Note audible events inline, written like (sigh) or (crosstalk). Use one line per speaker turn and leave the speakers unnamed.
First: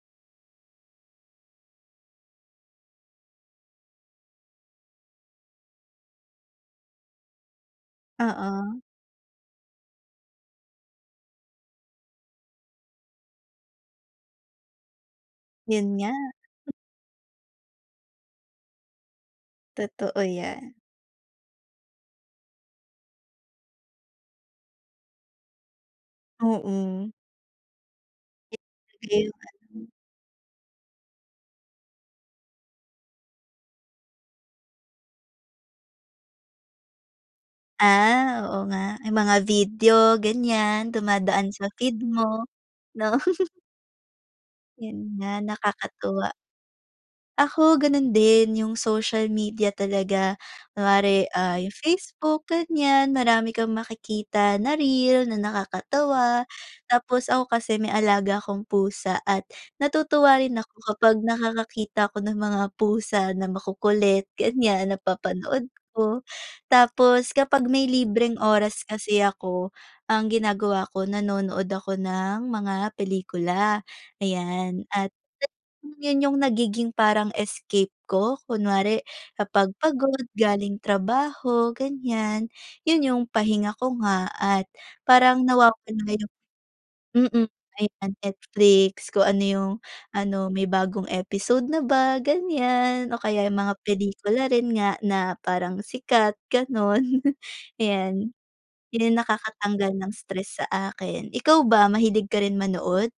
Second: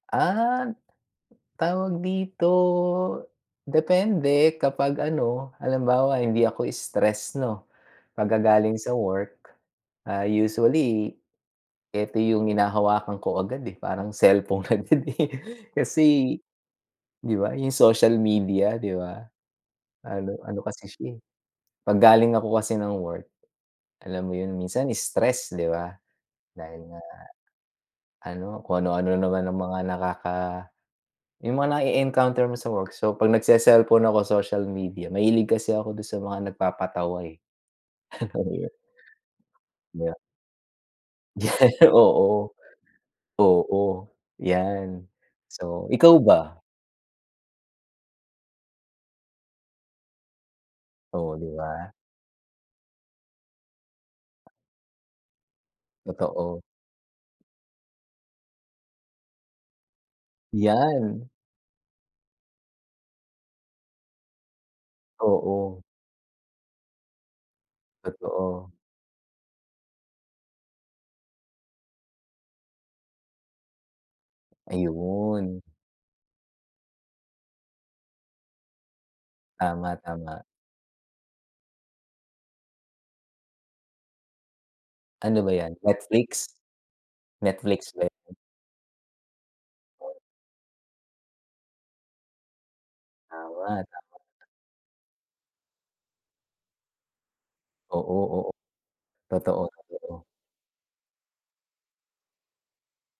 Ah, tawag dito, depende kapag ano, halimbawa hindi ako stress 'no, pagka galing
Oo.
sa work. Ah, usually eto yung hinahawakan ko agad eh, parang selpon agad eh.
Yun nga.
Kasi, 'di ba, yung social media di ba?
Totoo
Ano ano
'yan.
kasi siya eh, 'pag galing ako kasi ng work, alam mo yun, minsan stress, 'di ba, dahil nga
Oo.
ano, kung ano-ano naman ang mga
(unintelligible)
nakaka yung mga na-e-encounter mo sa work. So, 'pag nagseselpon ako, social media, mahilig kasi ako dun sa mga nagpapatawa, eh. (chuckles)
Ah,
Oo,
oo
yun.
nga. Yung mga video
Di ba?
ganyan, dumadaan sa
(laughs)
feed mo,
Oo.
'no?
Oo.
Yun
Yan.
nga,
So, ikaw
nakakatuwa.
ba?
Ako ganun din, yung social media talaga. Kunwari,
Oh, di
ah, yung
ba?
Facebook ganyan, marami kang makikita na reel, na nakakatawa.
Totoo.
Tapos ako kasi may alaga akong pusa at natutuwa rin ako kapag
Yan!
nakakakita ako ng mga pusa na makukulit ganyan, napapanood
Oo.
ko. Tapos kapag may libreng
Totoo.
oras kasi ako, ang ginagawa ko, nanonood ako ng mga pelikula, ayan, at
Ayun.
yun yung nagiging parang escape ko. Kunwari kapag pagod
Tama-tama.
galing trabaho ganyan, yun yung pahinga ko nga at parang
Ano ba yan,
nawawala yung
Netflix?
mm.
Netflix ba
Ayan,
yan?
Netflix, kung ano yung ano, may bagong episode na ba? Ganyan, o kaya yung
Tama.
mga
Dapat nga.
pelikula rin nga na parang sikat, ganun, (chuckles)
Oo,
'yan.
oo.
Yan ang nakakatanggal ng
Totoo-totoo.
stress sa akin. Ikaw ba, mahilig ka rin manood?